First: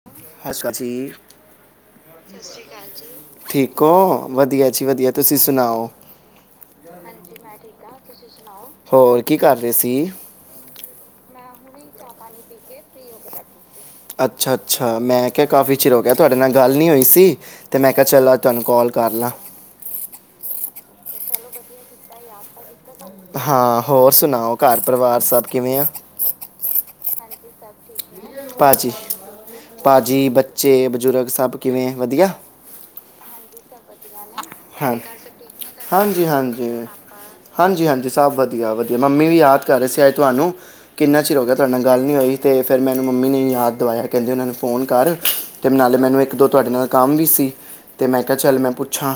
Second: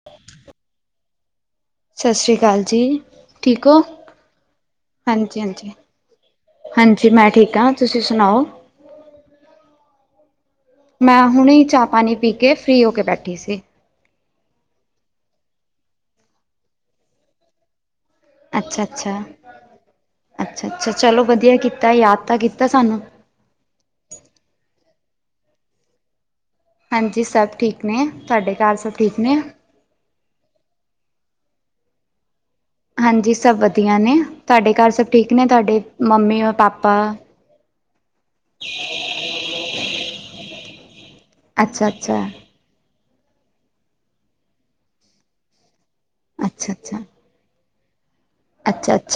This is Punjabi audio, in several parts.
[unintelligible] ਸਤ ਸ਼੍ਰੀ ਅਕਾਲ ਜੀ। ਠੀਕ ਔ ਵਧੀਆ ਜੀ ਵਧੀਆ ਤੁਸੀਂ ਹਾਂਜੀ ਹਾਂਜੀ ਸੁਣਾਓ? ਹਾਂਜੀ ਮੈਂ ਠੀਕ ਆ ਤੁਸੀਂ ਸੁਣਾਓ? ਹੋਰ ਕੀ ਕਰ ਰਹੇ ਸੀ? ਮੈਂ ਹੁਣੇ ਈ ਚਾਹ ਪਾਣੀ ਪੀ ਕੇ ਫ੍ਰਰੀ ਹੋ ਕੇ ਬੈਠੀ ਸੀ। ਅੱਛਾ-ਅੱਛਾ ਮੈਂ ਕਿਹਾ ਕਾਫੀ ਚਿਰ ਹੋ ਗਿਆ ਤੁਵਾਡੇ ਨਾਲ ਗੱਲ ਨਹੀਂ ਹੋਈ ਸੀ ਤੇ ਮੈਂ ਕਿਹਾ ਚੱਲ ਅੱ ਅੱਛਾ-ਅੱਛਾ, ਅੱਛਾ-ਅੱਛਾ ਚਲੋ ਵਧੀਆ ਕੀਤਾ ਯਾਦ ਤਾਂ ਕੀਤਾ ਸਾਨੂੰ। ਹਾਂ ਹੋਰ ਸੁਣਾਓ ਘਰ ਪਰਿਵਾਰ ਸਭ ਕਿਵੇਂ ਆ? ਹਾਂਜੀ ਸਭ ਠੀਕ ਨੇ ਤੁਵਾਡੇ ਘਰ ਸਭ ਠੀਕ ਨੇ? ਪਾ ਜੀ ਬੱਚੇ ਬਜ਼ੁਰਗ ਸਭ ਕਿਵੇਂ ਵਧੀਆ? ਹਾਂਜੀ ਸਭ ਵਧੀਆ ਨੇ ਤੁਵਾਡੇ ਘਰ ਹਾਂ ਸਭ ਠੀਕ ਨੇ ਤੁਵਾਡੇ ਮੰਮੀ ਔਰ ਪਾਪਾ? ਹਾਂਜੀ-ਹਾਂਜੀ ਸਭ ਵਧਿਆ। ਵਧੀਆ ਵਧੀਆ ਮੰਮੀ ਵੀ ਯਾਦ ਕਰ ਰਹੇ ਸੀ ਆਜ ਤੁਵਾਨੂੰ ਕਿੰਨਾ ਚਿਰ ਹੋ ਗਿਆ ਤੁਵਾਡੇ ਨਾਲ ਅੱਛਾ ਗੱਲ ਨੀ ਅੱਛਾ ਹੋਈ। ਤੇ ਫਿਰ ਮੈਨੂੰ ਮੰਮੀ ਨੇ ਯਾਦ ਦਵਾਇਆ ਕਹਿੰਦੇ ਉਹਨਾਂ ਨੂੰ ਫੋਨ ਕਰ ਤੇ ਨਾਲੇ ਮੈਨੂੰ ਇੱਕ ਦੋ ਤੁਵਾਡੇ ਅੱਛਾ ਨਾਲ ਅੱਛਾ ਕੰਮ ਵੀ ਸੀ ਤੇ ਮੈਂ ਕਿਹਾ ਚੱਲ ਮੈਂ ਅੱਛਾ ਪੁੱਛਾਂ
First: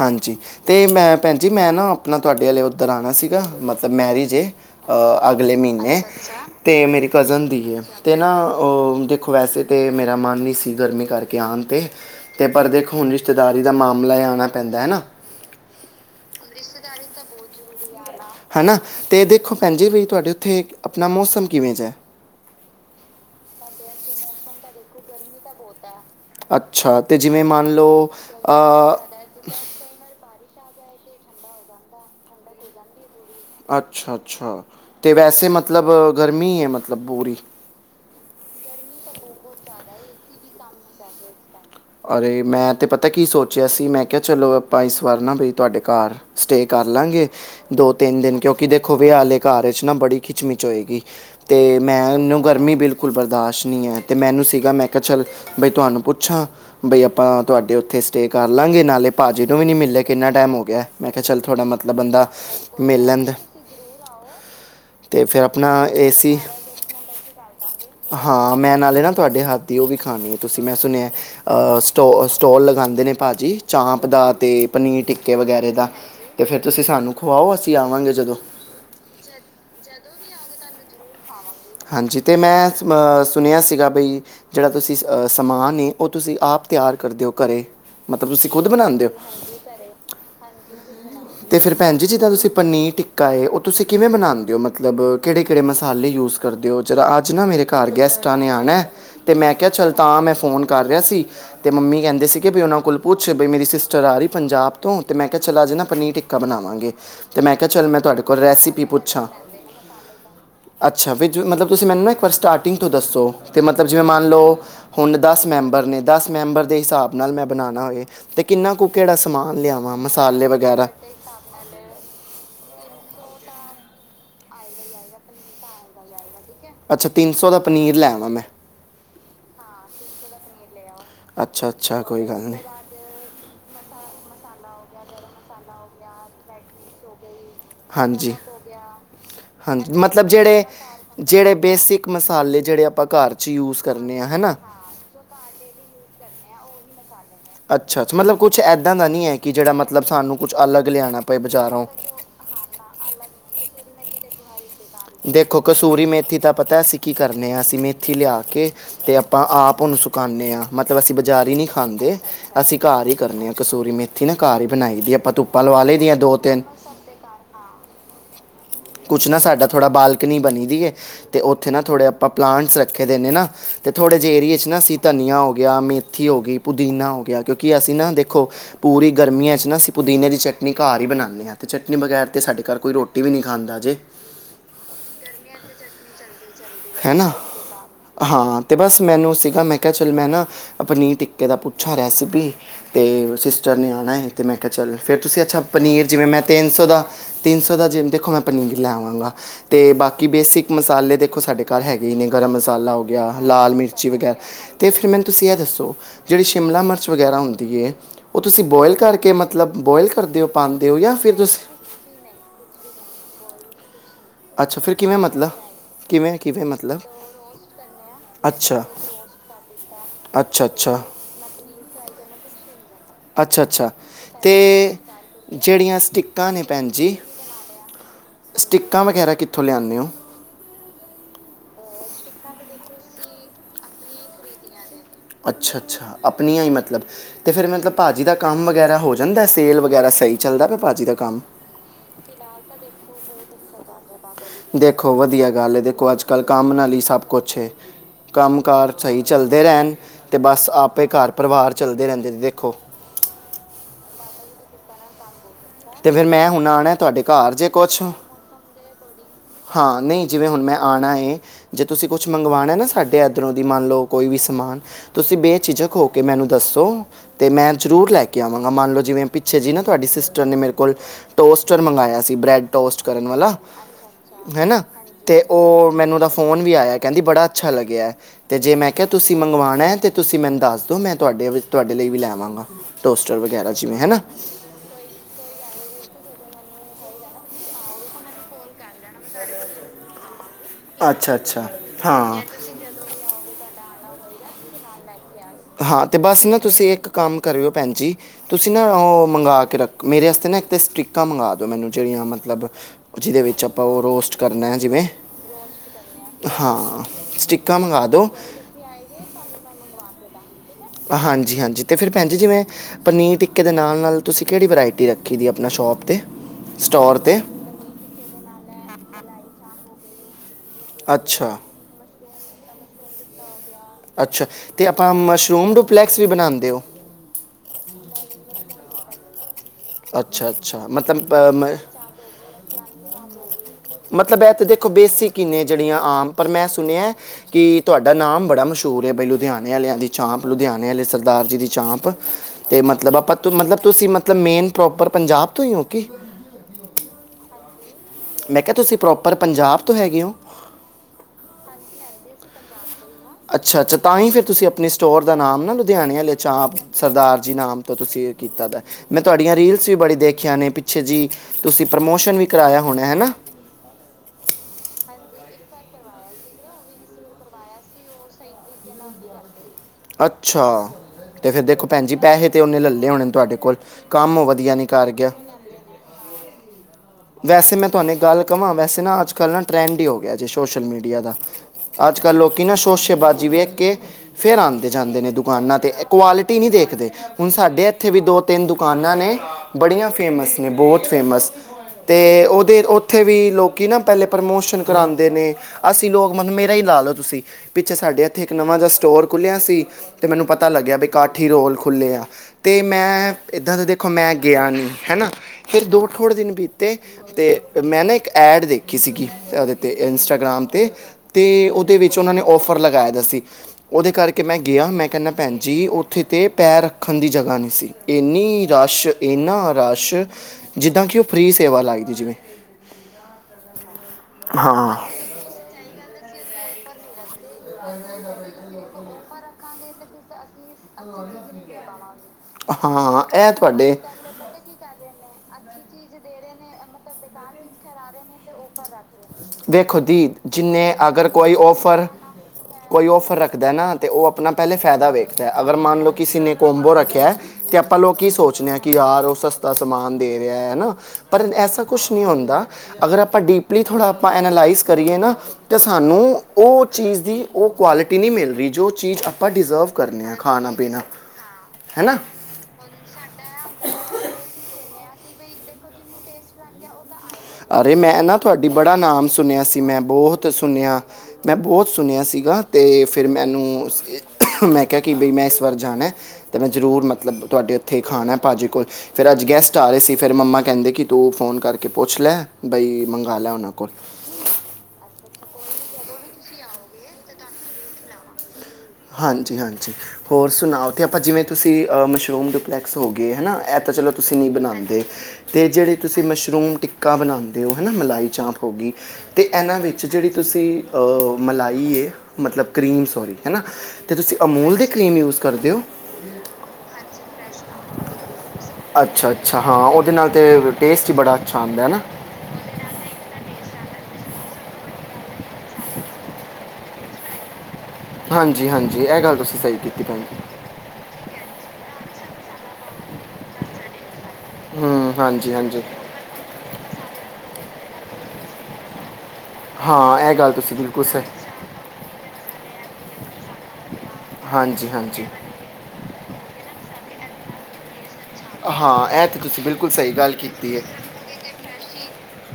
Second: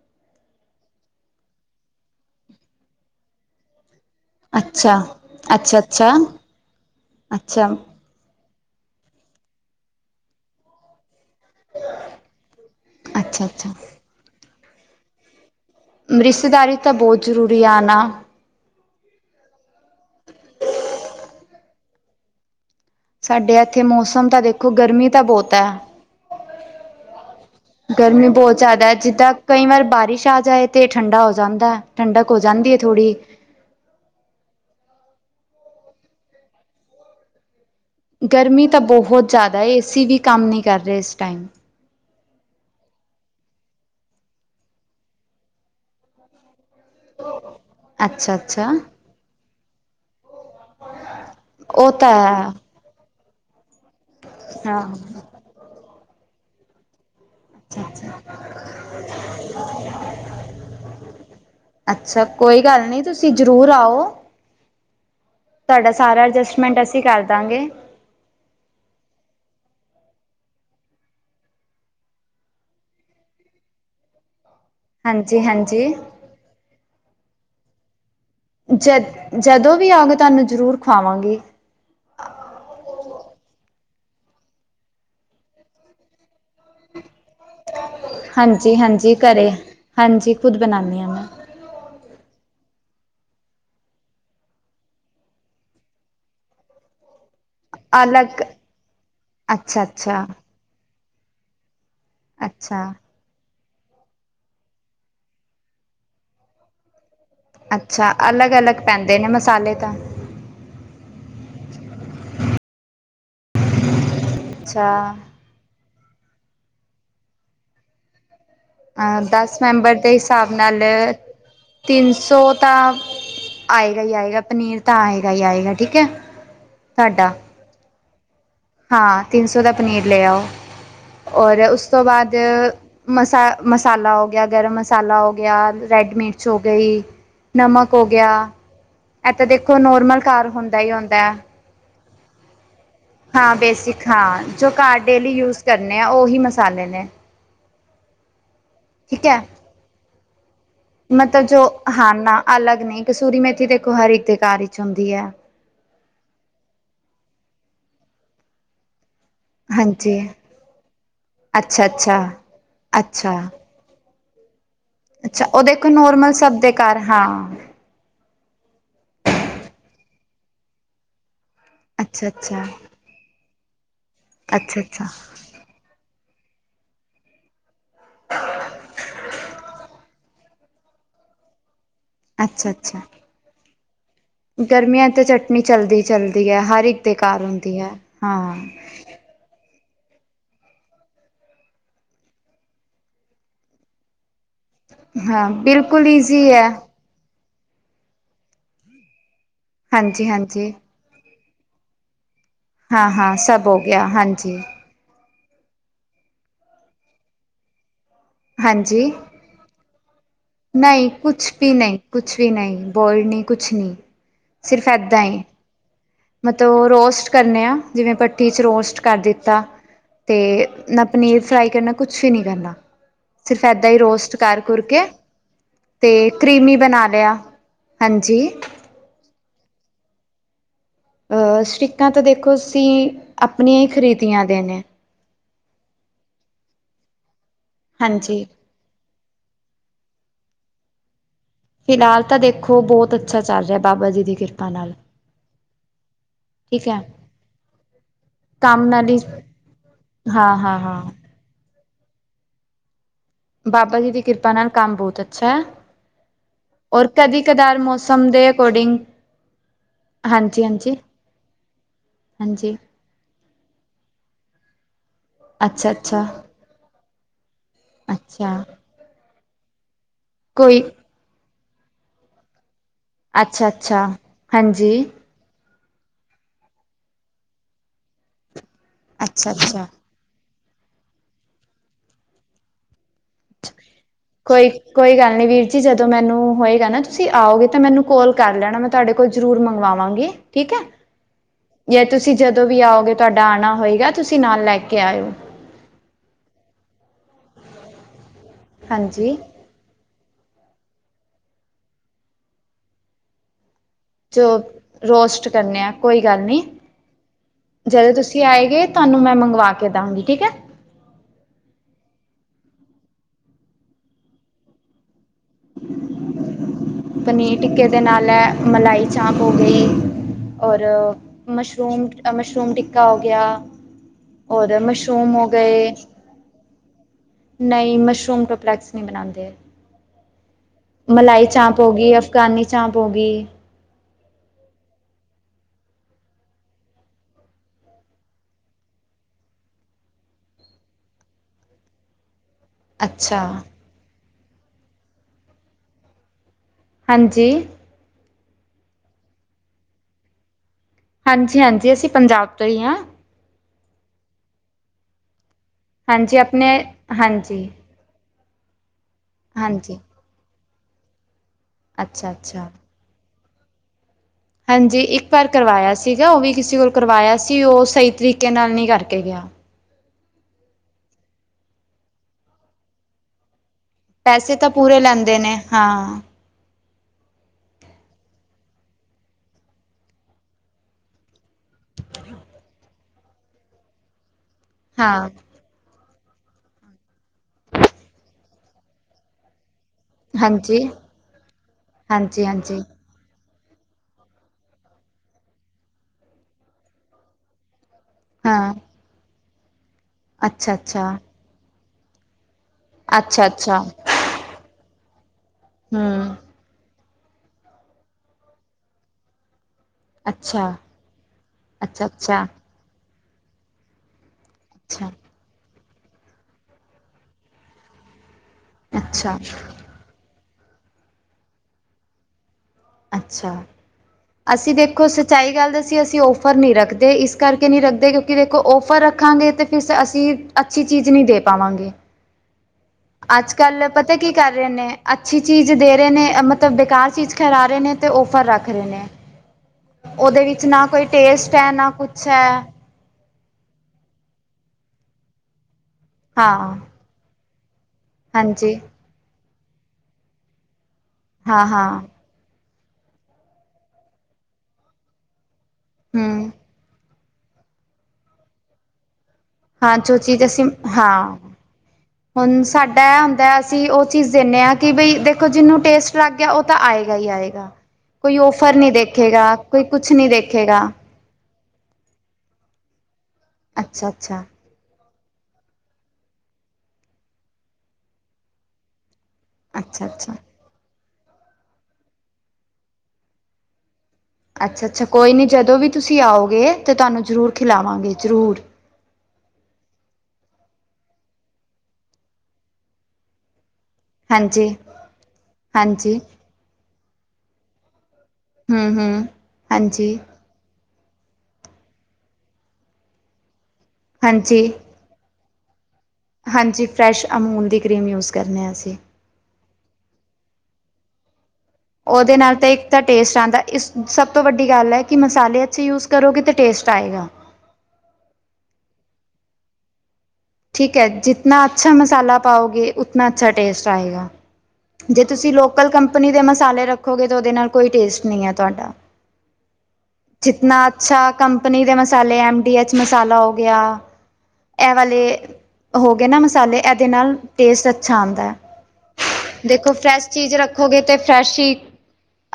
ਹਾਂਜੀ ਤੇ ਮੈਂ ਭੈਣ ਜੀ ਮੈਂ ਨਾ ਆਪਣਾ ਤੁਵਾਡੇ ਆਲੇ ਉੱਧਰ ਆਣਾ ਸੀਗਾ ਮਤਲਬ ਮੈਰਿਜ ਜੇ ਅੱਛਾ ਅੱਛਾ ਅਗਲੇ ਅੱਛਾ ਮਹੀਨੇ ਅੱਛਾ ਤੇ ਮੇਰੀ ਕਜ਼ਨ ਦੀ ਅੱਛਾ ਏ। ਤੇ ਨਾ ਉਹ ਦੇਖੋ ਵੈਸੇ ਤਾਂ ਮੇਰਾ ਮਨ ਨਹੀਂ ਸੀ ਗਰਮੀ ਕਰਕੇ ਆਣ ' ਤੇ ਪਰਦੇ ਅੱਛਾ ਰਿਸ਼ਤੇਦਾਰੀ ਅੱਛਾ ਦਾ ਮਾਮਲਾ ਆਣਾ ਪੈਂਦਾ ਹੈਨਾ। ਰਿਸ਼ਤੇਦਾਰੀ ਤਾਂ ਬਹੁਤ ਜ਼ਰੂਰੀ ਆ ਨਾ। ਹੈ ਨਾ ਤੇ ਦੇਖੋ ਭੈਣ ਜੀ ਵੀ ਤੁਹਾਡੇ ਉੱਥੇ ਆਪਣਾ ਮੌਸਮ ਕਿਵੇਂ ਜੇਹਾ ਹੈ। ਸਾਡੇ ਇੱਥੇ ਮੌਸਮ ਤਾਂ ਦੇਖੋ ਗਰਮੀ ਤਾਂ ਬਹੁਤ ਹੈ। ਅੱਛਾ ਤੇ ਜਿਵੇਂ ਮੰਨ ਲਉ ਗਰਮੀ ਬਹੁਤ ਜ਼ਿਆਦਾ ਹੈ ਆ। ਜਿੱਦਾਂ ਕਈ ਵਾਰ ਬਾਰਿਸ਼ ਆ ਜਾਏ ਤਾਂ ਠੰਡਾ ਹੋ ਜਾਂਦਾ, ਠੰਡਕ ਹੋ ਜਾਂਦੀ ਹੈ ਥੋੜੀ। ਅੱਛਾ- ਅੱਛਾ ਤੇ ਵੈਸੇ ਮਤਲਬ ਗਰਮੀ ਹੈ, ਮਤਲਬ ਬੂਰੀ। ਗਰਮੀ ਤਾਂ ਬਹੁਤ ਜ਼ਿਆਦਾ ਹੈ, ਏਸੀ ਵੀ ਕੰਮ ਨਹੀਂ ਕਰ ਰਹੇ ਇਸ ਟਾਈਮ। ਅਰੇ ਮੈਂ ਤਾਂ ਪਤਾ ਕੀ ਸੋਚਿਆ ਸੀ ਮੈਂ ਕਿਹਾ ਚਲੋ ਆਪਾਂ ਇਸ ਵਾਰ ਨਾ ਬਈ ਤੁਹਾਡੇ ਘਰ ਸਟੇਅ ਕਰ ਲਾਂਗੇ ਦੋ- ਤਿੰਨ ਅੱਛਾ ਦਿਨ ਕਿਉਂਕਿ ਅੱਛਾ ਦੇਖੋ ਵਿਆਹ ਵਾਲੇ ਕਾਰ ਵਿਚ ਨਾ ਬੜੀ ਖਿੱਚਮਿਚ ਹੋਏਗੀ ਤੇ ਉਹ ਤਾਂ ਮੈਂਨੂੰ ਹੈ ਗਰਮੀ ਬਿਲਕੁਲ ਬਿਲਕੁਲ ਬਰਦਾਸ਼ ਨਈ ਐ ਤੇ ਮੈਨੂੰ ਸੀਗਾ, ਹਾਂ ਮੈ ਕਿਹਾ ਚੱਲ ਬਈ ਤੋਆਨੁ ਪੁੱਛਾ ਬਈ ਅੱਪਾਂ ਤੁਆਡੇ ਅੱਛਾ ਉੱਥੇ ਸਟੇਅ ਅੱਛਾ ਕਰ ਲਾਂਗੇ, ਨਾਲੇ ਪਾਜੀ ਨੂੰ ਵੀ ਨੀ ਮਿਲੇ ਕਿੰਨਾ ਟੈਮ ਹੋ ਗੇਆ। ਮੈਂ ਕੇਹਾ ਚੱਲ ਥੋੜਾ ਮਤਲਬ ਅੱਛਾ ਬੰਦਾ ਕੋਈ ਗੱਲ ਨਹੀਂ ਮਿਲ ਤੁਸੀਂ ਲੈਂਦਾ ਏ। ਜ਼ਰੂਰ ਆਓ ਤੇ ਫੇਰ ਅਪਨਾ ਤੁਹਾਡਾ ਏ ਸਾਰਾ ਸੀ ਐਡਜਸਟਮੈਂਟ ਅਸੀਂ ਕਰ ਦਾਂਗੇ ਹਾਂ, ਮੈਂ ਨਾਲੇ ਨਾ ਤੁਆਡੇ ਹੱਥ ਦੀ ਉ ਵੀ ਖਾਣੀ ਐ, ਤੁਸੀ ਮੈ ਸੁਨੇਆ ਅ ਸਟੋ ਸਟੋਲ ਲਗਾਂਦੇ ਨੇ ਪਾਜੀ, ਚਾਂਪ ਦਾ ਤੇ ਪਨੀਰ ਟਿੱਕੇ ਹਾਂਜੀ ਵਗੈਰੇ ਦਾ ਹਾਂਜੀ ਤੇ ਫੇਰ ਤੁਸੀ ਸਾਨੂੰ ਖਵਾਓ ਅਸੀ ਆਵਾਂਗੇ ਜਦੋ। ਜਦ ਜਦੋ ਵੀ ਆਓ ਗੇ ਤਾਨੂੰ ਜਰੂਰ ਖਵਾਵਾਂਗੇ। ਹਾਂਜੀ, ਤੇ ਮੈਂ ਸੁਨੇਆ ਸੀਗਾ ਬਈ ਜੇੜਾ ਤੁਸੀਂ ਸ ਸਮਾਨ ਏ, ਓ ਤੁਸੀਂ ਆਪ ਤਿਯਾਰ ਕਰਦੇ ਓ ਘਰੇ, ਮਤਲਬ ਤੁਸੀਂ ਖੁਦ ਹਾਂਜੀ ਬਣਾਂਦੇ ਓ? ਹਾਂਜੀ ਘਰੇ ਹਾਂਜੀ, ਖੁਦ ਬਣਾਨੀ ਆ ਮੈ। ਤੇ ਫੇਰ ਭੈਣ ਜੀ ਜਿੱਦਾ ਤੁਸੀਂ ਪਨੀਰ ਟਿੱਕਾ ਏ ਓ, ਤੁਸੀ ਕਿਵੇ ਬਣਾਂਦੇ ਓ? ਮਤਲਬ ਕੇੜੇ- ਕੇੜੇ ਮਸਾਲੇ ਯੂਸ ਕਰਦੇ ਓ, ਜਰਾ ਅੱਜ ਨਾ ਮਰੇ ਘਰ ਗੈਸਟਾ ਅਲੱਗ ਨੇ ਆਣਾ ਐ। ਤੇ ਮੈ ਕੇਆ ਅੱਛਾ ਚੱਲ ਤਾ ਅੱਛਾ ਮੈਂ ਫੋਨ ਕਰ ਰਿਹਾ ਸੀ। ਤੇ ਮੰਮੀ ਕੈਂਦੇ ਸੀਗੇ ਬੀ ਓਨਾਂ ਅੱਛਾ ਕੋਲ ਪੁੱਛ ਬਈ ਮੇਰੀ ਸਿਸਟਰ ਆ ਰਹੀ ਪੰਜਾਬ ਤੋਂ, ਤੇ ਮੈਂ ਕੇਆ ਚਲ ਅਜ ਨਾ ਪਨੀਰ ਟਿੱਕਾ ਬਨਾਵਾਂਗੇ ਤੇ ਮੈਂ ਕੇਆ ਚੱਲ ਮੈਂ ਅੱਛਾ ਤੁਆਡੇ ਕੋਲ ਅਲੱਗ ਅਲੱਗ ਰੈਸਿਪੀ ਪੈਂਦੇ ਪੁੱਛਾਂ। ਨੇ ਮਸਾਲੇ ਤਾਂ ਅੱਛਾ, ਵੀ ਮਤਲਬ ਤੁਸੀ ਮੈਨੂੰ ਨਾ ਇੱਕ ਵਾਰੀ ਸਟਾਰਟਿੰਗ ਤੋ ਦੱਸੋ, ਤੇ ਮਤਲਬ ਜਿਵੇ ਮ ਮੰਨ ਲਓ ਅੱਛਾ ਹੁਣ ਦਸ ਮੈਂਬਰ ਨੇ, ਦਸ ਮੈਂਬਰ ਦੇ ਹਿਸਾਬ ਨਾਲ ਮੈਂ ਬਣਾਨਾ ਹੋਏ। ਤੇ ਕਿੰਨਾ ਕੁ ਕੇੜਾ ਸਮਾਨ ਦਸ ਮੈਂਬਰ ਲਿਆਵਾ ਦੇ ਮਸਾਲੇ ਹਿਸਾਬ ਨਾਲ ਵਗੈਰਾ ਤਿੰਨ ਸੌ ਤਾ ਆਏਗਾ ਈ ਆਏਗਾ, ਪਨੀਰ ਤਾ ਆਏਗਾ ਈ ਆਏਗਾ, ਠੀਕ ਐ। ਅੱਛਾ, ਤਿੰਨ ਸੌ ਦਾ ਪਨੀਰ ਲੈ ਆਵਾ ਮੈ। ਹਾਂ, ਤਿੰਨ ਸੌ ਦਾ ਪਨੀਰ ਲੇ ਆਓ, ਔਰ ਅੱਛਾ ਉਸ ਅੱਛਾ ਤੋ ਕੋਈ ਬਾਦ ਗੱਲ ਨਹੀਂ ਮਸਾ ਮਸਾਲਾ ਹੋ ਗਿਆ, ਗਰਮ ਮਸਾਲਾ ਹੋ ਗਿਆ, ਰੈਡ ਮਿਰਚ ਹੋ ਗਈ ਨਮਕ ਹੋ ਗਿਆ, ਹਾਂਜੀ ਐ ਤਾ ਦੇਖੋ ਹਾਂਜੀ ਨੋਰਮਲ ਮਤਲਬ ਘਰ ਜਿਹੜੇ ਹੁੰਦਾ ਹੀ ਹੁੰਦਾ ਐ। ਜਿਹੜੇ ਬੇਸਿਕ ਮਸਾਲੇ ਜੇੜੇ ਅੱਪਾ ਘਰ ਚ ਯੂਸ ਬੇਸਿਕ ਕਰਨੇ ਹਾਂ, ਹਨਾ। ਜੋ ਘਰ ਡੇਲੀ ਯੂਸ ਕਰਨੇ ਆ, ਓਹੀ ਮਸਾਲੇ ਨੇ। ਅੱਛਾ- ਅੱਛਾ ਮਤਲਬ ਕੁੱਛ ਏੱ‍ਦਾਂ ਦਾ ਨੀ ਠੀਕ ਐ ਹੈ ਕਿ ਜੇੜਾ ਮਤਲਬ ਸਾਨੂੰ ਕੁਛ ਅਲੱਗ ਲਿਆਣਾ ਪਏ ਮਤਲਬ ਜੋ ਬਜਾਰੋ। ਹਾਂ ਨਾ ਅਲੱਗ ਨਈ, ਕਸੂਰੀ ਮੇਥੀ ਦੇਖੋ ਹਰ ਇੱਕ ਦੇ ਘਰ ਹੁੰਦੀ ਹੈ। ਦੇਖੋ ਕਸੂਰੀ ਮੇਥੀ ਤਾ ਪਤਾ ਅਸੀਂ ਕੀ ਕਰਨੇ ਆ, ਅਸੀ ਮੇਥੀ ਲਿਯਾ ਕੇ ਤੇ ਅੱਪਾਂ ਆਪ ਓਨੂੰ ਹਾਂਜੀ ਸੁਕਾਨੇ ਆ, ਮਤਲਬ ਅਸੀ ਬਜਾਰੀ ਨਹੀ ਅੱਛਾ ਖਾਂਦੇ ਅੱਛਾ ਅਸੀਂ ਘਰ ਹੀ ਅੱਛਾ ਕਰਨੇ ਆ ਕਸੂਰੀ ਮੇ ਥੀ ਨਾ ਘਰ ਹੀ ਬਨਾਈ ਦੀ ਐ ਅੱਪਾ, ਧੁਪਾਂ ਲਵਾ ਲਈ ਦੀਆ ਦੋ-ਤਿੰਨ ਪਰ ਹਾਂ। ਕੁਛ ਨਾ ਸਾਡਾ ਥੋੜਾ ਬਾਲਕਨੀ ਬਣੀ ਦੀ ਏ, ਤੇ ਓਥੇ ਨਾ ਥੋੜੇ ਅੱਛਾ ਅੱਪਾ ਅੱਛਾ ਪਲਾਂਟਸ ਰੱਖੇ ਦੇ ਨੇ ਨਾ। ਤੇ ਥੋੜੇ ਜੇ ਏਰੀਏ ਚ ਅੱਛਾ ਨਾ ਆਸੀ ਅੱਛਾ ਧਨੀਆ ਹੋ ਗੇਆ, ਮੇਥੀ ਹੋ ਗਈ, ਪੁਦੀਨਾ ਹੋ ਗੇਆ। ਕਿਉਂਕਿ ਅਸੀਂ ਨਾ ਦੇਖੋ ਪੂਰੀ ਗਰਮੀਆਂ ਚ ਨਾ ਅਸੀ ਪੁਦੀਨੇ ਦੀ ਚਟਨੀ ਕਾਰ ਹੀ ਬਣਾਨੇ ਹਾ, ਤੇ ਚਟਨੀ ਬਗੈਰ ਤੇ ਸਾਡੇ ਕਰ ਕੋਈ ਰੋਟੀ ਵੀ ਨਹੀ ਖਾਂਦਾ ਜੇ। ਗਰਮੀਆ ਤੇ ਚਟਨੀ ਚੱਲਦੀ ਚੱਲਦੀ ਹੈ, ਹਰ ਇੱਕ ਹੈ ਦੇ ਨਾ ਕਾਰ ਹੁੰਦੀ ਹੈ, ਹਾਂ। ਤੇ ਬਸ ਮੈਨੂੰ ਸੀਗਾ ਮੈ ਕੇ ਚਲ ਮੈ ਨਾ ਪਨੀਰ ਟਿੱਕੇ ਦਾ ਪੁੱਛਾ ਰੈਸਿਪੀ ਤੇ ਸਿਸਟਰ ਨੇ ਆਣਾ ਏ। ਤੇ ਮੈ ਕਾ ਚੱਲ ਫਿਰ ਤੁਸੀਂ ਹਾਂ ਅੱਛਾ ਪਨੀਰ ਬਿਲਕੁਲ ਜਿਵੇ ਮੈਂ ਈਜ਼ੀ ਤੇਨ ਹੈ ਸੌ ਦਾ ਤਿੰਨ ਸੌ ਦਾ ਜਿਵੇ ਦੇਖੋ ਮੈ ਪਨੀਰ ਲੈ ਆਵਾਂਗਾ ਤੇ ਬਾਕੀ ਹਾਂਜੀ ਬੇਸਿਕ ਹਾਂਜੀ ਮਸਾਲੇ ਦੇਖੋ ਸਾਡੇ ਘਰ ਹੈਗੇ ਹੀ ਨੇ ਗਰਮ ਮਸਾਲਾ ਹੋ ਹਾਂ ਗਿਆ, ਹਾਂ ਸਭ ਲਾਲ ਹੋ ਗਿਆ ਮਿਰਚੀ ਵਗੈਰਾ ਹਾਂਜੀ ਤੇ ਫਿਰ ਮੈਨੂੰ ਤੁਸੀਂ ਇਹ ਦੱਸੋ ਜੇੜੀ ਸ਼ਿਮਲਾ ਮਿਰਚ ਵਗੈਰਾ ਹੁੰਦੀ ਏ, ਓ ਤੁਸੀਂ ਬੋਇਲ ਹਾਂਜੀ ਕਰਕੇ ਮਤ ਮਤਲਬ ਬੋਇਲ ਕਰਦੇ ਓ। ਨਹੀਂ ਕੁਛ ਵੀ ਨਈ ਕੁਛ ਵੀ ਨਹੀਂ ਬੋਇਲ ਨਹੀਂ ਕੁਛ ਨਹੀਂ। ਅੱਛਾ, ਸਿਰਫ ਫਿਰ ਕਿਵੇਂ ਏਦਾਂ ਹੀ ਮਤਲਬ? ਕਿਵੇਂ ਕਿਵੇਂ ਮਤਲਬ ਰੋਸਟ ਕਰਨੇ ਆ ਜਿਵੇਂ ਪੱਠੀ ਚ ਅੱਛਾ ਰੋਸਟ ਕਰ ਦਿੱਤਾ। ਅੱਛਾ ਤੇ ਅੱਛਾ ਨਾ ਪਨੀਰ ਫਰਾਈ ਕਰਨਾ, ਕੁਛ ਵੀ ਨਹੀਂ ਕਰਨਾ। ਅੱਛਾ ਸਿਰਫ ਏਦਾਂ ਅੱਛਾ ਹੀ ਰੋਸਟ ਤੇ ਕਰ ਕੁਰ ਕੇ ਜਿਹੜੀਆਂ ਤੇ ਸਟਿੱਕਾਂ ਨੇ ਕਰੀਮੀ ਭੈਣ ਬਣਾ ਲੇਆ। ਹਾਂਜੀ। ਕੰਮ ਵਗੈਰਾ ਕਿੱਥੋਂ ਲਿਆਉਦੇ ਹੋ। ਅਹ ਸਟਕਾਂ ਤਾਂ ਦੇਖੋ ਅਸੀਂ ਆਪਣੀਆਂ ਹੀ ਖ਼ਰੀਦੀਆਂ ਦੇ ਨੇ। ਅੱਛਾ ਅੱਛਾ ਆਪਣੀਆਂ ਹੀ ਮਤਲਬ ਤੇ ਫਿਰ ਮਤਲਬ ਭਾਜੀ ਦਾ ਹਾਂਜੀ ਕੰਮ ਵਗੈਰਾ ਹੋ। ਹੋ ਜਾਂਦਾ ਸੇਲ ਵਗੈਰਾ ਸਹੀ ਚੱਲਦਾ ਪਿਆ ਭਾਜੀ ਦਾ ਕੰਮ। ਫਿਲਹਾਲ ਤਾਂ ਦੇਖੋ ਬਹੁਤ ਅੱਛਾ ਚੱਲ ਰਿਹਾ ਬਾਬਾ ਜੀ ਦੀ ਕਿਰਪਾ। ਨਾਲ। ਦੇਖੋ ਵਧੀਆ ਗੱਲ ਹੈ। ਦੇਖੋ ਅੱਜ ਕੱਲ ਕੰਮ ਠੀਕ ਨਾਲ ਹੀ ਹੈ ਸਭ ਕੁਛ ਹੈ। ਕੰਮ ਕਾਰ ਨਾਲ ਹੀ ਸਹੀ ਚੱਲਦੇ ਰਹਿਣ ਤੇ ਹਾਂ ਬਸ ਹਾਂ ਹਾਂ ਆਪੇ ਘਰ ਪਰਿਵਾਰ ਚੱਲਦੇ ਰਹਿੰਦੇ ਦੇਖੋ। ਬਾਬਾ ਜੀ ਦੀ ਕਿਰਪਾ ਨਾਲ ਕੰਮ ਬਹੁਤ ਅੱਛਾ ਹੈ। ਤੇ ਫਿਰ ਮੈਂ ਹੁਣ ਆਉਣਾ ਔਰ ਤੁਹਾਡੇ ਕਦੀ ਘਰ ਜੇ ਕਦਾਰ ਕੁਛ। ਮੌਸਮ ਦੇ ਅਕੋਰਡਿੰਗ ਹਾਂ ਨਹੀਂ ਜਿਵੇਂ ਹੁਣ ਹਾਂਜੀ ਮੈਂ ਹਾਂਜੀ ਆਉਣਾ ਏ ਜੇ ਤੁਸੀਂ ਕੁਛ ਮੰਗਵਾਉਣਾ ਹਾਂਜੀ ਨਾ ਸਾਡੇ। ਇਧਰੋਂ ਦੀ ਮੰਨ ਲਓ ਕੋਈ ਵੀ ਸਮਾਨ ਤੁਸੀਂ ਅੱਛਾ ਬੇਚਿਜਕ ਹੋ ਕੇ ਅੱਛਾ ਮੈਨੂੰ ਦੱਸੋ ਤੇ ਮੈਂ। ਜ਼ਰੂਰ ਲੈ ਕੇ ਅੱਛਾ ਆਵਾਂਗਾ ਮੰਨ ਲਓ ਜਿਵੇਂ ਪਿੱਛੇ ਜੀ ਨਾ ਤੁਹਾਡੀ ਸਿਸਟਰ ਨੇ ਮੇਰੇ ਕੋਈ ਕੋਲ ਟੋਸਟਰ ਮੰਗਇਆ ਸੀ ਬਰੈਡ। ਟੋਸਟ ਕਰਨ ਵਾਲਾ ਅੱਛਾ ਅੱਛਾ ਹੈ ਹੈਨਾ। ਹਾਂਜੀ ਤੇ ਉਹ ਮੈਨੂੰ ਦਾ ਫੋਨ ਵੀ ਆਇਆ ਕਹਿੰਦੀ ਬੜਾ ਅੱਛਾ ਲੱਗਿਆ ਤੇ ਜੇ ਮੈਂ ਕਿਹਾ ਤੁਸੀਂ ਅੱਛਾ ਅੱਛਾ ਮੰਗਵਾਣਾ ਤੇ। ਤੁਸੀਂ ਮੈਨੂੰ ਦੱਸ ਦੋ ਮੈਂ ਤੁਹਾਡੇ ਤੁਹਾਡੇ ਲਈ ਵੀ ਲੈਵਾਂਗਾ ਟੋਸਟਰ ਵਗੈਰਾ ਜਿਵੇਂ ਹਨਾ। ਕੋਈ ਕੋਈ ਗੱਲ ਨਹੀਂ ਵੀਰ ਜੀ ਜਦੋਂ ਮੈਨੂੰ ਹੋਏਗਾ ਨਾ ਤੁਸੀਂ ਆਓਗੇ ਤਾਂ ਮੈਨੂੰ ਕੋਲ ਕਰ ਲੈਣਾ। ਤੁਹਾਡੇ ਕੋਲ ਜ਼ਰੂਰ ਮੰਗਵਾਵਾਂਗੀ ਠੀਕ ਹੈ ਅੱਛਾ ਅੱਛਾ ਜੇ ਤੁਸੀਂ ਹਾਂ ਜਦੋਂ ਵੀ। ਵੀ ਆਓਗੇ ਤੁਹਾਡਾ ਆਉਣਾ ਹੋਏਗਾ ਤੁਸੀਂ ਨਾਲ ਲੈ ਕੇ ਆਇਓ। ਹਾਂ ਤੇ ਬਸ ਨਾ ਤੁਸੀਂ ਇੱਕ ਕੰਮ ਕਰਿਓ ਭੈਣ ਜੀ ਤੁਸੀਂ ਨਾ ਉਹ ਹਾਂਜੀ ਮੰਗ ਕੇ ਰੱਖ। ਮੇਰੇ ਵਾਸਤੇ ਨਾ ਇੱਕ ਤਾਂ ਸਟਕਾਂ ਮੰਗਵਾ ਦਿਓ ਮੈਨੂੰ ਜਿਹੜੀਆਂ ਮਤਲਬ ਜਿਹਦੇ ਵਿੱਚ ਆਪ। ਜੋ ਰੋਸਟ ਕਰਨੇ ਆ ਕੋਈ ਗੱਲ ਨੀ ਹਾਂ ਸਟਿੱਕਾਂ ਮੰਗਾ ਜਦੋਂ ਦਿਓ ਤੁਸੀਂ ਆਏ ਗੇ। ਤੁਹਾਨੂੰ ਮੈਂ ਮੰਗਵਾ ਕੇ ਦਵਾਂਗੀ ਠੀਕ ਹੈ। ਹਾਂਜੀ ਹਾਂਜੀ ਤੇ ਫਿਰ ਭੈਣ ਜੀ ਜਿਵੇਂ ਪਨੀਰ ਟਿੱਕੇ ਦੇ ਨਾਲ ਨਾਲ ਤੁਸੀਂ ਕਿਹੜੀ ਵਰਾਇਟੀ ਰੱਖ। ਕਿਦੀ ਆਪਣਾ ਸ਼ੋਪ 'ਤੇ ਸਟੋਰ 'ਤੇ। ਪਨੀਰ ਟਿੱਕੇ ਦੇ ਨਾਲ ਹੈ ਮਲਾਈ ਚਾਪ ਹੋ ਗਈ। ਔਰ ਅੱਛਾ ਮਸ਼ਰੂਮ ਮਸ਼ਰੂਮ ਟਿੱਕਾ ਹੋ ਗਿਆ। ਹੋਰ ਮਸ਼ਰੂਮ ਹੋ ਗਏ। ਕਿ ਬਣਾਉਂਦੇ ਹੋ। ਨਹੀਂ ਮਸ਼ਰੂਮ ਦਪਲੈਕਸ ਨਹੀਂ ਬਣਾਉਂਦੇ। ਅੱਛਾ ਅੱਛਾ ਮਤਲਬ ਮਲਾਈ ਅ, ਮ- ਚਾਂਪ ਹੋ ਗਈ ਅਫਗਾਨੀ ਚਾਂਪ ਹੋ ਗਈ। ਮਤਲਬ ਇਹ ਤਾਂ ਦੇਖੋ ਬੇਸਿਕ ਹੀ ਨੇੇ ਜਿੜੀਆਂ ਆਮ ਪਰ ਮੈਂ ਸੁਣਿਆ। ਕਿ ਤੁਹਾਡਾ ਨਾਮ ਬੜਾ ਮਸ਼ਹੂਰ ਐ ਬਾਈ ਲੁਧਿਆਣੇ ਵਾਲਿਆਂ ਦੀ ਚਾਂਪ ਲੁਧਿਆਣੇ ਵਾਲੇ ਸਰਦਾਰ ਜੀ ਦੀ ਚਾਂਪ। ਅਤੇ ਮਤਲਬ ਆਪਾਂ ਅੱਛਾ ਤ ਮਤਲਬ ਤੁਸੀਂ ਮਤਲਬ ਮੇਨ ਪ੍ਰੋਪਰ ਪੰਜਾਬ ਤੋਂ ਹੀ ਹੋ ਕੀ? ਹਾਂਜੀ। ਮੈਂ ਕਿਹਾ ਤੁਸੀਂ ਪ੍ਰੋਪਰ ਪੰਜਾਬ ਤੋਂ ਹੈਗੇ ਔ? ਹਾਂਜੀ-ਹਾਂਜੀ ਅਸੀਂ ਪੰਜਾਬ ਤੋਂ ਈ ਆ। ਅੱਛਾ ਅੱਛਾ ਤਾਂ ਹੀ ਫੇਰ ਤੁਸੀਂ ਆਪਣੇ ਸਟੋਰ ਦਾ ਨਾਮ ਨਾ ਲੁਧਿਆਣੇ ਆਲੇ ਹਾਂਜੀ ਆਪਣੇ ਚਾਂਪ ਸਰਦਾਰ ਜੀ ਹਾਂਜੀ ਨਾਮ ਤੋਂ ਤੁਸੀਂ ਕੀਤਾ ਦਾ ਮੈਂ ਤੁਹਾਡੀਆਂ ਰੀਲਸ ਵੀ ਹਾਂਜੀ ਬੜੀ ਦੇਖੀਆਂ ਨੇ। ਪਿੱਛੇ ਜੀ ਤੁਸੀਂ ਅੱਛਾ ਪ੍ਰਮੋਸ਼ਨ ਵੀ ਅੱਛਾ ਕਰਵਾਆ ਹੋਣਾ ਐ ਹਨਾ। ਹਾਂਜੀ ਇੱਕ ਵਾਰ ਕਰਵਾਇਆ ਸੀਗਾ ਉਹ ਵੀ ਕਿਸੇ ਕੋਲ ਕਰਵਾਇਆ ਸੀ ਉਹ ਸਹੀ ਤਰੀਕੇ ਨਾਲ ਨੀ ਕਰਕੇ ਗਿਆ। ਅੱਛਾ, ਤੇ ਫਿਰ ਦੇਖੋ ਭੈਣ ਜੀ ਪੈਸੇ ਤਾਂ ਉਹਨੇ ਲੱਲੇ ਹੋਣੇ ਨੇ ਤੁਹਾਡੇ ਕੋਲੋ। ਪੈਸੇ ਤਾਂ ਪੂਰੇ ਲੈਂਦੇ ਨੇ ਹਾਂ। ਵੈਸੇ ਮੈਂ ਤੁਹਾਨੂੰ ਇਕ ਗੱਲ ਕਵਾ ਵੈਸੇ ਨਾ ਅੱਜ-ਕੱਲ੍ਹ ਨਾ ਟਰੈਂਡ ਹੀ ਹੋ ਗਿਆ ਜੀ ਸੋਸ਼ਲ ਮੀਡੀਆ ਦਾ। ਅੱਜ ਕੱਲ ਲੋਕੀ ਨਾ ਸ਼ੋਸ਼ੇਬਾਜ਼ੀ ਵੇਖ ਕੇ ਫਿਰ ਆਂਦੇ ਜਾਂਦੇ ਹਾਂ ਨੇ ਦੁਕਾਨਾਂ ਤੇ। ਕੁਆਲਿਟੀ ਨੀ ਦੇਖਦੇ, ਹੁਣ ਸਾਡੇ ਇੱਥੇ ਵੀ ਦੋ ਤਿੰਨ ਦੁਕਾਨਾਂ ਨੇ ਬੜੀਆਂ। ਫੇਮਸ ਨੇ ਹਾਂਜੀ ਬਹੁਤ ਫੇਮਸ, ਹਾਂਜੀ ਤੇ ਉਹਦੇ ਹਾਂਜੀ ਉਹ ਉੱਥੇ ਵੀ ਲੋਕ ਨਾ ਪਹਿਲੇ ਪ੍ਰਮੋਸ਼ਨ ਕਰਾਦੇ ਨੇ ਅਸੀਂ ਲੋਕ ਮਤਨਬ ਮੇਰਾ ਹੀ ਲਾ ਲਓ ਤੁਸੀਂ। ਪਿੱਛੇ ਸਾਡੇ ਇੱਥੇ ਇੱਕ ਹਾਂ ਨਵਾਂ ਜਿਹਾ ਸਟੋਰ ਖੁੱਲਿਆ ਸੀ, ਤੇ ਮੈਨੂੰ ਪਤਾ ਅੱਛਾ ਲੱਗਿਆ ਵੀ ਅੱਛਾ ਕਾਠੀ ਰੋਲ ਖੁੱਲ੍ਹੇ ਆ। ਤੇ ਮੈਂ ਅੱਛਾ ਇੱਦਾਂ ਅੱਛਾ ਦਾ ਦੇਖੋ ਮੈਂ ਗਿਆ ਨੀ ਹਨਾ ਫਿਰ ਦੋ ਥੋੜ੍ਹੇ ਹਮ ਦਿਨ ਬੀਤ ਤੇ-ਤੇ, ਮੈਂ ਨਾ ਇਕ ਐਡ ਦੇਖੀ ਸੀਗੀ ਓਦੇ ਤੇ ਇੰਸਟਾਗ੍ਰਾਮ ਅੱਛਾ ਤੇ, ਤੇ ਓਦੇ ਵਿੱਚ ਓਨਾਂ ਨੇ ਅੱਛਾ-ਅੱਛਾ, ਔਫਰ ਲਗਾਇਆ ਦਾ ਸੀ ਓਦੇ ਕਰ ਕਿ, ਮੈਂ ਗਿਆ ਅੱਛਾ, ਅੱਛਾ, ਮੈਂ ਕੈਨਾ, ਭੈਨ ਜੀ ਓੱਥੇ ਤੇ ਪੈਰ ਰੱਖਣ ਦੀ ਜਗ੍ਹਾ ਨੀ ਸੀ ਏਨੀ ਰਸ਼ ਅੱਛਾ। ਏਨਾਂ ਰਸ਼, ਜਿੱਦਾਂ ਕਿ ਓਹ ਫ੍ਰਰੀ ਸੇਵਾ ਲਾਈ ਦੀ ਜਿਵੇਂ। ਅੱਛਾ, ਅਸੀਂ ਹਾਂ ਦੇਖੋ ਸੱਚਾਈ ਗੱਲ ਦਸੀਏ ਅਸੀਂ ਔਫਰ ਨੀ ਰੱਖਦੇ ਇਸ ਕਰਕੇ ਨੀ ਰੱਖਦੇ, ਕਿਉਕਿ ਦੇਖੋ ਔਫਰ ਰੱਖਾਂਗੇ ਤਾਂ ਫਿਰ ਅਸੀਂ ਅੱਛੀ ਚੀਜ਼ ਨੀ ਦੇ ਪਾਵਾਂਗੇ। ਹਾਂ ਇਹ ਅੱਜ-ਕੱਲ੍ਹ ਤੁਹਾਡੇ ਪਤਾ ਕੀ ਕਰ ਰੇ ਨੇ, ਅੱਛੀ ਚੀਜ਼ ਦੇ ਰੇ ਨੇ ਮਤਲਬ ਬੇਕਾਰ ਚੀਜ਼ ਖਵਾ ਰੇ ਨੇ ਤੇ ਔਫਰ ਰੱਖ ਰੇ ਨੇ। ਨੇ ਦੇਖੋ ਦੀ ਓਦੇ ਵਿੱਚ ਨਾ ਜਿੰਨੇ ਕੋਈ ਅਗਰ ਟੇਸਟ ਐ, ਨਾ ਆਫਰ ਕੁਛ ਐ। ਕੋਈ ਔਫਰ ਰੱਖਦਾ ਨਾ ਤਾਂ ਉਹ ਆਪਣਾ ਪੈਲੇ ਫੈਦਾ ਵੇਖਦਾ ਅਗਰ ਮੰਨ ਲਓ ਕਿਸੇ ਨੇ ਹਾਂ। ਕੋਮਬੋ ਰੱਖਿਆ। ਤੇ, ਅਪਾਂ ਲੋਕ ਕੀ ਸੋਚਨੇ ਹਾਂਜੀ ਆ ਕਿ ਯਾਰ ਓ ਸਸਤਾ ਸਮਾਨ ਦੇ ਰਿਆ ਹਨਾ। ਪਰ ਐਸਾ ਹਾਂ-ਹਾਂ ਕੁਛ ਨੀ ਹੁੰਦਾ ਅਗਰ ਆਪਾਂ ਡੀਪਲੀ ਥੋੜ੍ਹਾ ਆਪਾਂ ਐਨਾਲਾਈਜ਼ ਕਰੀਏ ਨਾ ਤੇ ਸਾਨੂੰ ਹੂੰ ਓ ਚੀਜ਼ ਦੀ ਓ ਕੁਆਲਟੀ ਨੀ ਮਿਲ ਰੀ ਜੋ ਚੀਜ਼ ਅਪਾਂ ਡਿਜ਼ਰਵ ਹਾਂ ਜੋ ਕਰਨੇ ਆ ਚੀਜ਼ ਅਸੀਂ ਖਾਣਾ-ਪੀਣਾ ਹਾਂ ਹੈ ਨਾ। ਹੁਣ ਸਾਡਾ ਐ ਹੁੰਦਾ ਅਸੀਂ ਓ ਚੀਜ਼ ਦੇੰਨੇ ਆ, ਕਿ ਬਈ ਦੇਖੋ ਜਿਨੂੰ ਟੇਸਟ ਲੱਗ ਗਿਆ ਓ ਤਾਂ ਆਏਗਾ ਹੀ ਆਏਗਾ। ਅਰੇ ਮੈਂ ਨਾ ਕੋਈ ਤੁਹਾਡੀ ਔਫਰ ਨਹੀਂ ਬੜਾ ਨਾਮ ਦੇਖੇਗਾ ਸੁਨਿਆ ਸੀ, ਕੋਈ ਮੈਂ ਕੁਛ ਨਹੀਂ ਬੋਤ ਦੇਖੇਗਾ ਸੁਨਿਆ। ਮੈਂ ਬੋਤ ਸੁਣਿਆ ਸੀਗਾ ਤੇ ਫੇਰ ਮੈਨੂੰ ਅੱਛਾ ਅੱਛਾ। ਮੈਂ ਕੇਹਾ ਕਿ ਬਈ ਮੈਂ ਏਸ ਵਾਰ ਜਾਣਾ ਤੇ ਮੈਂ ਜ਼ਰੂਰ ਮਤਲਬ ਤੁਹਾਡੇ ਓੱਥੇ ਖਾਣਾ ਭਾਜੀ ਕੋਲ ਫੇਰ ਅੱਜ ਗੈਸਟ ਆ ਰੇ ਅੱਛਾ ਸੀ ਫਿਰ ਅੱਛਾ ਮੰਮਾ ਕਹਿਦੇ ਕਿ ਤੂੰ ਫੋਨ ਕਰਕੇ ਪੁੱਛ ਲੈ ਬਈ ਮੰਗਾ ਲੈ ਓੱਨਾਂ ਕੋਲ ਅੱਛਾ-ਅੱਛਾ ਕੋਈ ਨੀ ਜਦੋਂ ਵੀ ਤੁਸੀਂ ਆਓਗੇ ਤੇ ਤੁਹਾਨੂੰ ਜ਼ਰੂਰ ਖਿਲਾਵਾਂਗੇ ਜ਼ਰੂਰ ਹਾਂਜੀ, ਹਾਂਜੀ। ਹੋਰ ਸੁਣਾਓ? ਤੇ ਅਪਾਂ ਜਿਵੇਂ ਤੁਸੀਂ ਮਸ਼ਰੂਮ ਡੁਬਲੈਕਸ ਹੋ ਗੇ ਹੇਨਾ ਏ ਤਾਂ ਚਲੋ ਤੁਸੀਂ ਨੀ ਹਾਂਜੀ ਬਨਾਂਦੇ, ਤੇ ਜੇੜੇ ਹਾਂਜੀ ਤੁਸੀਂ ਮਸ਼ਰੂਮ ਟਿੱਕਾ ਬਣਾਦੇ ਔ ਹੈ ਨਾ ਮਲਾਈ ਚਾਂਪ ਹੂੰ ਹੋਗੀ, ਹੂੰ ਤੇ ਏਨਾਂ ਵਿੱਚ ਹਾਂਜੀ। ਜਿਹੜੀ ਤੁਸੀਂ, ਅ ਮਲਾਈ ਏ ਮਤਲਬ ਕਰੀਮ ਸੋਰੀ ਹੈਨਾ, ਤੇ ਤੁਸੀਂ ਹਾਂਜੀ ਅਮੂਲ ਦੇ ਕਰ੍ਰੀਮ ਯੂਜ ਕਰਦੇ ਹੋ। ਹਾਂਜੀ, ਫਰੈਸ਼ ਅਮੂਲ ਦੀ ਕਰੀਮ ਯੂਜ ਕਰਨੇ ਆ ਅਸੀਂ ਅੱਛਾ, ਅੱਛਾ ਹਾਂ ਓਦੇ ਨਾਲ ਤੇ ਟੇਸਟ ਹੀ ਬੜਾ ਅੱਛਾ ਆਦਾ ਹੈ ਨਾ। ਓਦੇ ਨਾਲ ਤਾਂ ਇੱਕ ਤਾਂ ਟੇਸਟ ਆੱਂਦਾ, ਇਸ ਸਭ ਤੋਂ ਵੱਡੀ ਗੱਲ ਹੈ, ਕਿ ਮਸਾਲੇ ਅੱਛੇ ਯੂਜ ਕਰੋਗੇ ਤਾਂ ਟੇਸਟ ਆਏਗਾ। ਹਾਂਜੀ, ਹਾਂਜੀ ਐ ਗੱਲ ਤੁਸੀਂ ਸਹੀ ਕੀਤੀ ਭੈਣ ਜੀ। ਠੀਕ ਏ, ਜਿਤਨਾ ਅੱਛਾ ਮਸਾਲਾ ਪਾਓਗੇ ਉਤਨਾ ਅੱਛਾ ਟੇਸਟ ਆਏਗਾ, ਹੂੰ ਜੇ ਤੁਸੀਂ ਹਾਂਜੀ ਹਾਂਜੀ ਲੋਕਲ ਕੰ ਕੰਪਨੀ ਦੇ ਮਸਾਲੇ ਰੱਖੋਗੇ, ਤੇ ਓਦੇ ਨਾਲ ਕੋਈ ਟੇਸਟ ਨੀ ਹੈ ਤੁਹਾਡਾ ਹਾਂ ਗੱਲ ਤੁਸੀਂ ਜਿਤਨਾ ਬਿਲਕੁਲ ਅੱਛਾ ਸਹੀ ਕੰਪਨੀ ਦੇ ਮਸਾਲੇ ਐਮ ਡੀ ਐਚ ਮਸਾਲਾ ਹੋ ਗਿਆ। ਹਾਂਜੀ, ਇਹ ਵਾਲੇ ਹਾਂਜੀ ਹੋ ਗੇ ਨਾ ਮਸਾਲੇ, ਏਦੇ ਨਾਲ ਟੇਸਟ ਅੱਛਾ ਆਂਦਾ। ਹਾਂ ਇਹ ਤੁਸੀਂ ਤੇ ਬਿਲਕੁਲ ਦੇਖੋ ਸਹੀ ਫਰੈਸ਼ ਗੱਲ ਚੀਜ਼ ਕੀਤੀ ਹੈ ਰੱਖੋਗੇ, ਤੇ ਫਰੈਸ਼ ਹੀ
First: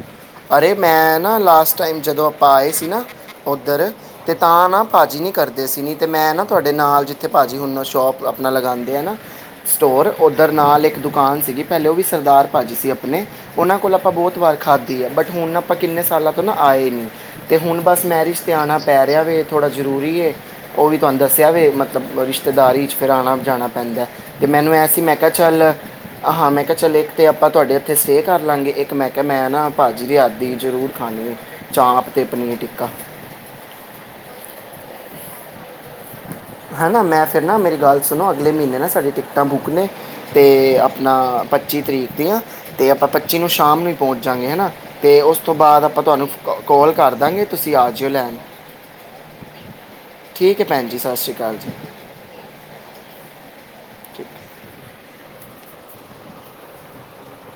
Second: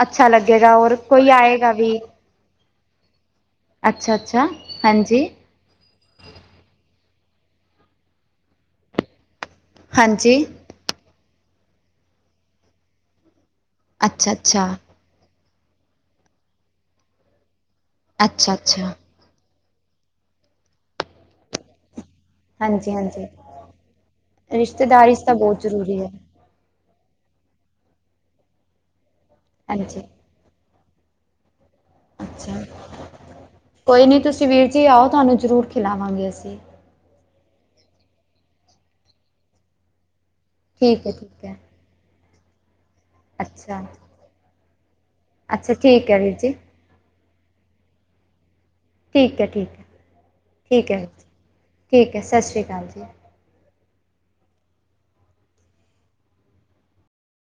ਅੱਛਾ ਲੱਗੇਗਾ, ਹੋਰ ਕੋਈ ਆਏਗਾ ਵੀ ਆਪਾ ਆਏ ਸੀ ਨਾ ਓਧਰ, ਅੱਛਾ ਤੇ ਅੱਛਾ ਤਾਂ ਨਾ ਭਾਜੀ ਹਾਂਜੀ ਨੀ ਕਰਦੇ ਦੇ ਸੀ ਨੀ ਤੇ, ਮੈਂ ਨਾ ਤੁਹਾਡੇ ਨਾਲ ਜਿੱਥੇ ਭਾਜੀ ਹੋਣਾ ਸ਼ੋਪ, ਆਪਣਾ ਲਗਾਂਦੇ ਏ ਨਾ ਸਟੋਰ ਹਾਂਜੀ ਨਾਲ ਇਕ ਦੁਕਾਨ ਸੀਗੀ ਪਹਿਲੇ ਉਹ ਵੀ ਸਰਦਾਰ ਭਾਜੀ ਸੀ ਆਪਣੇ ਓਨਾਂ ਕੋਲ ਆਪਾਂ ਅੱਛਾ ਬਹੁਤ ਵਾਰ ਅੱਛਾ ਖਾ ਬਟ ਹੁਣ ਆਪਾਂ ਕਿੰਨੇ ਸਾਲਾਂ ਤੋਂ ਨਾ ਆਏ ਨੀ, ਤੇ ਹੁਣ ਬਸ ਮੈਰਿਜ ਤੇ ਅੱਛਾ ਆਣਾ ਅੱਛਾ ਪੈ ਰਿਆ ਵੇ ਥੋੜਾ ਜ਼ਰੂਰੀ ਏ, ਓ ਵੀ ਤੁਹਾਨੂੰ ਦੱਸਆ ਵੇ ਮਤਲਬ ਰਿਸ਼ਤਾ ਰਿਸ਼ਤੇਦਾਰੀ 'ਚ ਹਾਂਜੀ ਫੇਰ ਹਾਂਜੀ ਆਣਾ -ਜਾਣਾ ਪੈਂਦਾ, ਤੇ ਮੈਨੂੰ ਐ ਸੀ ਰਿਸ਼ਤੇਦਾਰੀ ਮੈਂ 'ਚ ਕਿਹਾ ਤਾਂ ਬਹੁਤ ਚੱਲ ਜ਼ਰੂਰੀ ਹੈ ਹਾਂ, ਮੈਂ ਕਿਹਾ ਚੱਲ ਇਕ ਤੇ ਆਪਾਂ ਤੁਹਾਡੇ ਏੱਥੇ ਸਟੇ ਕਰ ਲਾਗੇ, ਇੱਕ ਮੈਂ ਕਹਾ ਮੈਂ ਨਾ ਭਾਜੀ ਹਾਂਜੀ ਦੇ ਹੱਥ ਦੀ ਜ਼ਰੂਰ ਖਾਂਣੀ ਹ ਚਾਪ ਤੇ ਪਨੀਰ ਅੱਛਾ ਟਿੱਕਾ ਕੋਈ ਨੀ ਤੁਸੀਂ ਵੀਰ ਜੀ ਆਓ ਤੁਹਾਨੂੰ ਜ਼ਰੂਰ ਖਿਲਾਵਾਂਗੇ ਅਸੀਂ। ਹੈ ਨਾ ਮੈਂ ਫਿਰ ਨਾ ਮੇਰੀ ਗੱਲ ਸੁਣੋ ਅਗਲੇ ਮਹੀਨੇ ਨਾ ਸਾਡੀ ਟਿਕਟਾਂ ਬੁੱਕ ਨੇ। ਤੇ ਠੀਕ ਆਪਣਾ ਹੈ ਠੀਕ ਹੈ ਪੱਚੀ ਤਰੀਕ ਦੀਆਂ ਅਤੇ ਆਪਾਂ ਪੱਚੀ ਨੂੰ ਸ਼ਾਮ ਅੱਛਾ ਨੂੰ ਹੀ ਪਹੁੰਚ ਜਾਂਗੇ ਹਨਾ। ਤੇ ਉਸ ਤੋਂ ਅੱਛਾ ਬਾਅਦ ਆਪਾਂ ਠੀਕ ਹੈ ਤੁਹਾਨੂੰ ਵੀਰ ਜੀ ਕੋਲ ਕਰ ਦਾਂਗੇ ਤੁਸੀਂ ਆ ਜਇਓ ਲੈਣ। ਠੀਕ ਹੈ, ਠੀਕ ਹੈ, ਭੈਣ ਠੀਕ ਜੀ ਹੈ, ਸਤਿ ਸ਼੍ਰੀ ਅਕਾਲ ਜੀ ਠੀਕ ਹੈ ਸਤਿ ਸ਼੍ਰੀ ਅਕਾਲ। ਠੀਕ।